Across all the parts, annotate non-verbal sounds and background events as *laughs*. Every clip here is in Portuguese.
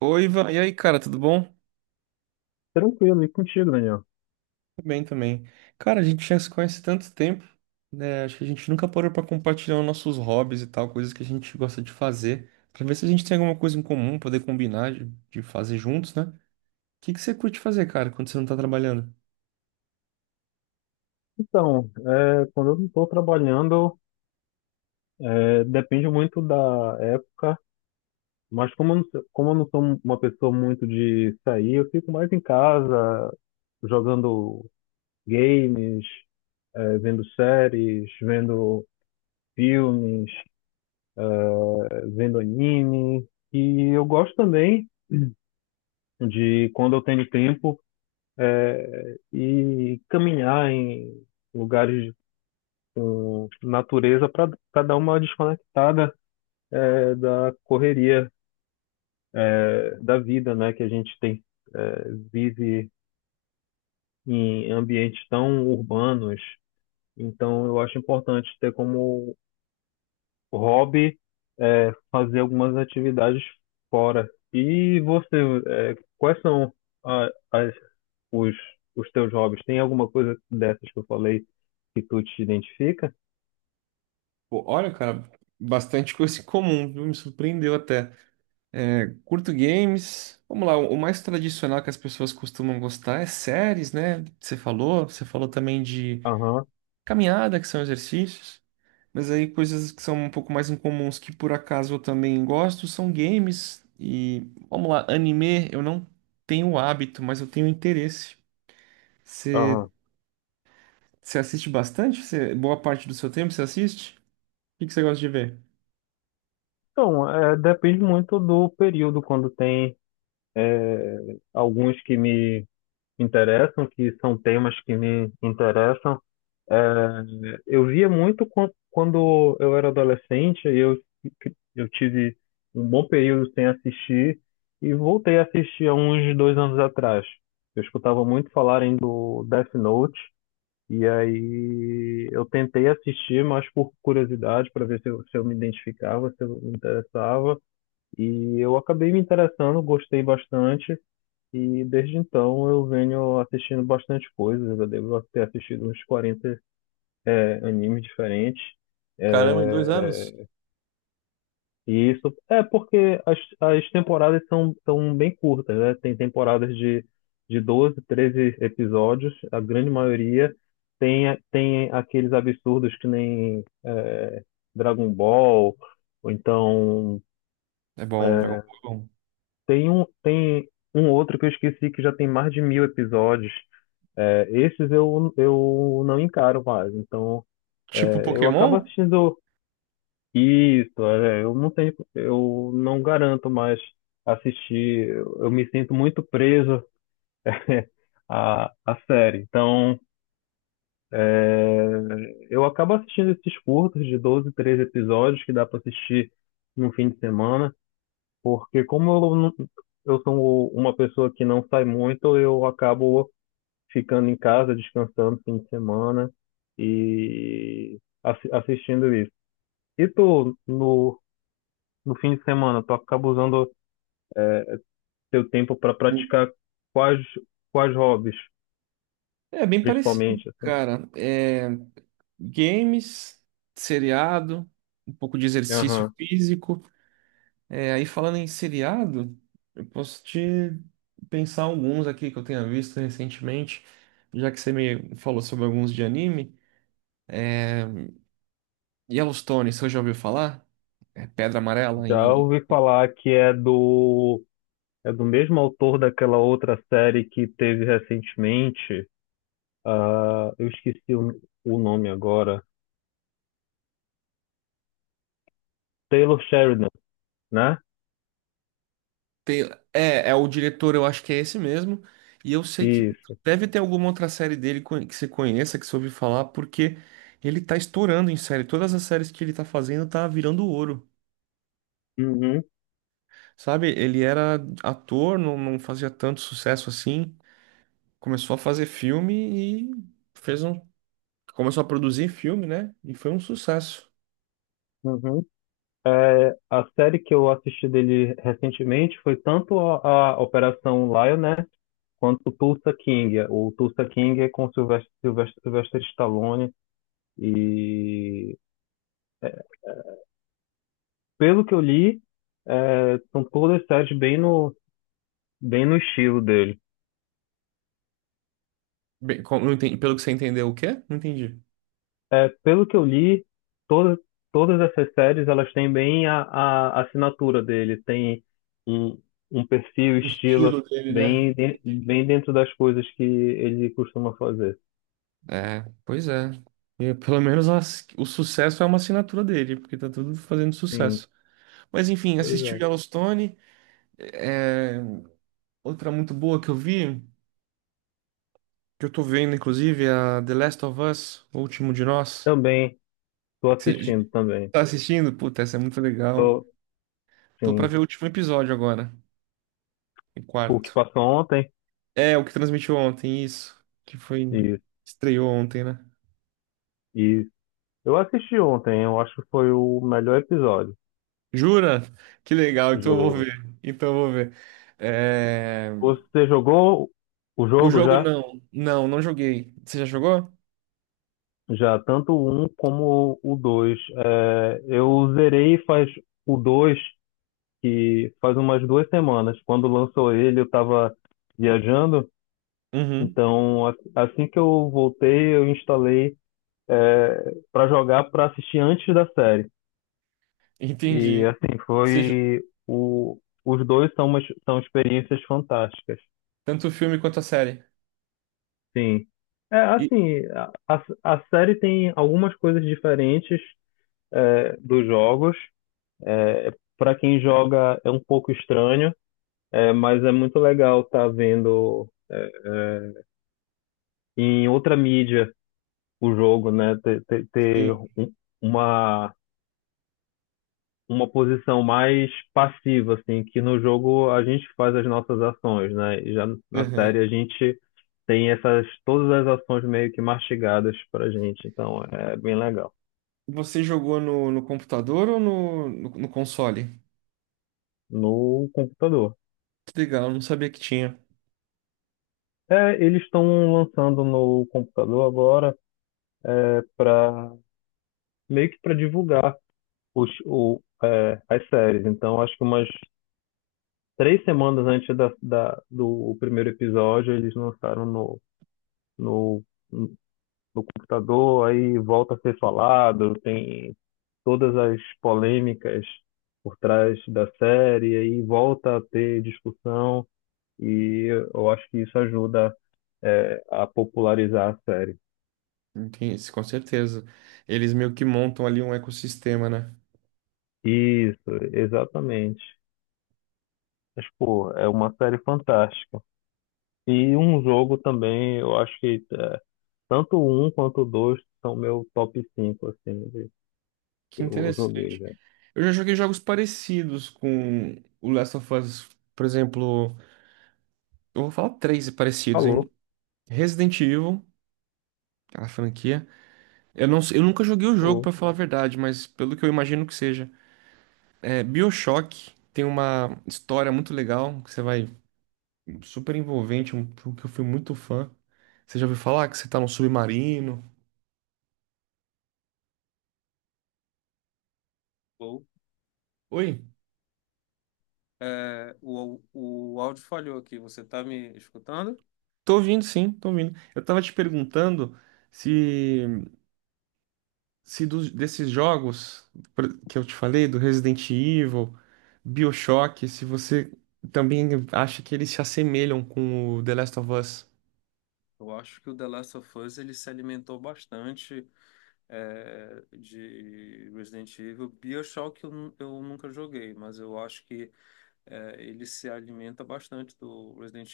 Oi, Ivan. E aí, cara, tudo bom? Tranquilo, e contigo, Daniel? Tudo bem também. Cara, a gente já se conhece há tanto tempo, né? Acho que a gente nunca parou pra compartilhar os nossos hobbies e tal, coisas que a gente gosta de fazer, pra ver se a gente tem alguma coisa em comum, poder combinar de fazer juntos, né? O que que você curte fazer, cara, quando você não tá trabalhando? Então, quando eu não estou trabalhando, depende muito da época, mas como eu não sou uma pessoa muito de sair, eu fico mais em casa, jogando games, vendo séries, vendo filmes, vendo anime. E eu gosto também de, quando eu tenho tempo, ir caminhar em lugares com natureza para dar uma desconectada, da correria, da vida, né? Que a gente é, vive em ambientes tão urbanos. Então, eu acho importante ter como hobby, fazer algumas atividades fora. E você, quais são a- as- os, os teus hobbies? Tem alguma coisa dessas que eu falei que tu te identifica? Pô, olha, cara, bastante *laughs* coisa em comum, viu? Me surpreendeu até. Curto games. Vamos lá, o mais tradicional que as pessoas costumam gostar é séries, né? Você falou também de Aham, caminhada, que são exercícios. Mas aí coisas que são um pouco mais incomuns que por acaso eu também gosto são games e vamos lá, anime eu não tenho hábito, mas eu tenho interesse. Você aham. você assiste bastante? Você, boa parte do seu tempo você assiste? O que que você gosta de ver? Então, depende muito do período, quando tem alguns que me interessam, que são temas que me interessam. É, eu via muito quando eu era adolescente, eu tive um bom período sem assistir e voltei a assistir há uns dois anos atrás. Eu escutava muito falarem do Death Note e aí eu tentei assistir, mas por curiosidade, para ver se eu me identificava, se eu me interessava. E eu acabei me interessando, gostei bastante, e desde então eu venho assistindo bastante coisas. Eu devo ter assistido uns 40 animes diferentes. Caramba, em dois anos? É, e isso é porque as temporadas são bem curtas, né? Tem temporadas de 12, 13 episódios, a grande maioria. Tem aqueles absurdos que nem Dragon Ball, ou então É bom, Dragon Ball é bom. tem um outro que eu esqueci que já tem mais de mil episódios. É, esses eu não encaro mais. Então, Tipo eu acabo Pokémon? assistindo isso. Eu não garanto mais assistir. Eu me sinto muito preso *laughs* à série. Então, é, eu acabo assistindo esses curtos de 12 13 episódios que dá para assistir no fim de semana, porque como eu, não- eu sou uma pessoa que não sai muito, eu acabo ficando em casa, descansando fim de semana e assistindo isso. E tu, no fim de semana, tu acaba usando teu tempo para praticar quais, quais hobbies, É bem parecido, principalmente, assim? cara. É, games, seriado, um pouco de exercício Aham. físico. É, aí falando em seriado, eu posso te pensar alguns aqui que eu tenha visto recentemente, já que você me falou sobre alguns de anime. É, Yellowstone, você já ouviu falar? É Pedra Amarela Já em... ouvi falar que é do mesmo autor daquela outra série que teve recentemente. Ah, eu esqueci o nome agora. Taylor Sheridan, né? É, é o diretor, eu acho que é esse mesmo. E eu sei que Isso. deve ter alguma outra série dele que você conheça, que você ouviu falar, porque ele tá estourando em série. Todas as séries que ele tá fazendo tá virando ouro. Uhum, Sabe? Ele era ator, não fazia tanto sucesso assim. Começou a fazer filme e fez um. Começou a produzir filme, né? E foi um sucesso. uhum. É, a série que eu assisti dele recentemente foi tanto a Operação Lioness quanto Tulsa King. O Tulsa King é com Sylvester Stallone. E pelo que eu li, são todas séries bem no estilo dele. Bem, não entendi- pelo que você entendeu, o quê? Não entendi. É, pelo que eu li, todas, todas essas séries elas têm bem a assinatura dele. Tem um, um perfil, O estilo, estilo dele, né? Bem dentro das coisas que ele costuma fazer. É, pois é. E, pelo menos o sucesso é uma assinatura dele, porque tá tudo fazendo Sim, sucesso. Mas enfim, pois assisti o é. Yellowstone. É, outra muito boa que eu vi, que eu tô vendo, inclusive, é a The Last of Us, O Último de Nós. Também tô Você assistindo também. tá assistindo? Puta, essa é muito legal. Tô, Tô pra sim. ver o último episódio agora, o O que quarto. passou ontem? É, o que transmitiu ontem, isso. Que foi. Isso, Estreou ontem, né? isso. Eu assisti ontem, eu acho que foi o melhor episódio, Jura? Que legal, então eu vou juro. ver. Então eu vou ver. É, Você jogou o o jogo jogo já? não. Não joguei. Você já jogou? Já, tanto o 1 como o dois. Eu zerei faz o 2 que faz umas duas semanas. Quando lançou ele, eu estava viajando. Uhum. Então, assim que eu voltei, eu instalei é, para jogar para assistir antes da série. E Entendi. assim, Você jo- os dois são são experiências fantásticas. Tanto o filme quanto a série. Sim. É E... assim, a, a série tem algumas coisas diferentes dos jogos. É, para quem joga é um pouco estranho, mas é muito legal estar tá vendo em outra mídia o jogo, né? Ter, ter, ter Sim. um- uma uma posição mais passiva, assim, que no jogo a gente faz as nossas ações, né? E já na Uhum. série a gente tem essas todas as ações meio que mastigadas pra gente, então é bem legal. Você jogou no computador ou no console? No computador. Que legal, eu não sabia que tinha. É, eles estão lançando no computador agora para meio que para divulgar as séries. Então acho que umas três semanas antes do primeiro episódio eles lançaram no no computador, aí volta a ser falado, tem todas as polêmicas por trás da série, aí volta a ter discussão, e eu acho que isso ajuda, a popularizar a série. Entendi, com certeza. Eles meio que montam ali um ecossistema, né? Isso, exatamente. Mas, pô, é uma série fantástica. E um jogo também, eu acho que tanto o um quanto o dois são meu top 5 assim, Que que eu joguei interessante. já. Eu já joguei jogos parecidos com o Last of Us, por exemplo, eu vou falar três parecidos, hein? Falou, Resident Evil, aquela franquia. Eu não, sei- Eu nunca joguei o jogo, falou. pra falar a verdade, mas pelo que eu imagino que seja. É, BioShock tem uma história muito legal, que você vai super envolvente, um jogo que eu fui muito fã. Você já ouviu falar que você tá num submarino? Ou Oi? tá me escutando? Tô ouvindo, sim, tô ouvindo. Eu tava te perguntando se se desses jogos que eu te falei, do Resident Evil, BioShock, se você também acha que eles se assemelham com o The Last of Us. Eu acho que o The Last of Us ele se alimentou bastante de Resident Evil. BioShock eu nunca joguei, mas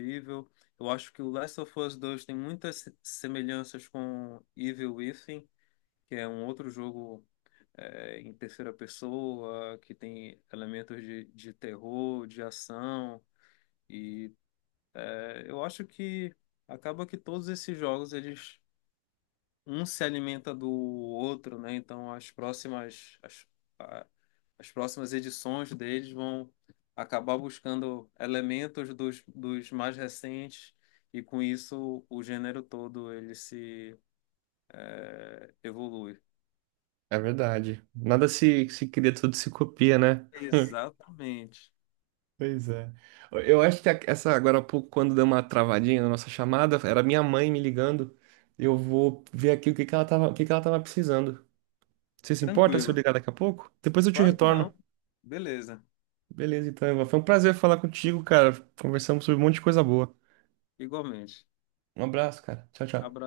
eu, eu acho assim, o, não, que acaba que todos um se alimentam, deles vão acabar buscando e com isso. É verdade. Nada se cria, tudo se copia, né? Pois é. Eu acho que essa agora há pouco, quando deu uma travadinha na nossa chamada, era minha mãe me ligando. Eu vou ver aqui o que que ela tava, o que que ela tava precisando. Você se importa se eu ligar daqui a pouco? Depois eu te retorno. Beleza, então, Ivan. Foi um prazer falar contigo, cara. Conversamos sobre um monte de coisa boa. Um abraço, cara. Tchau, tchau.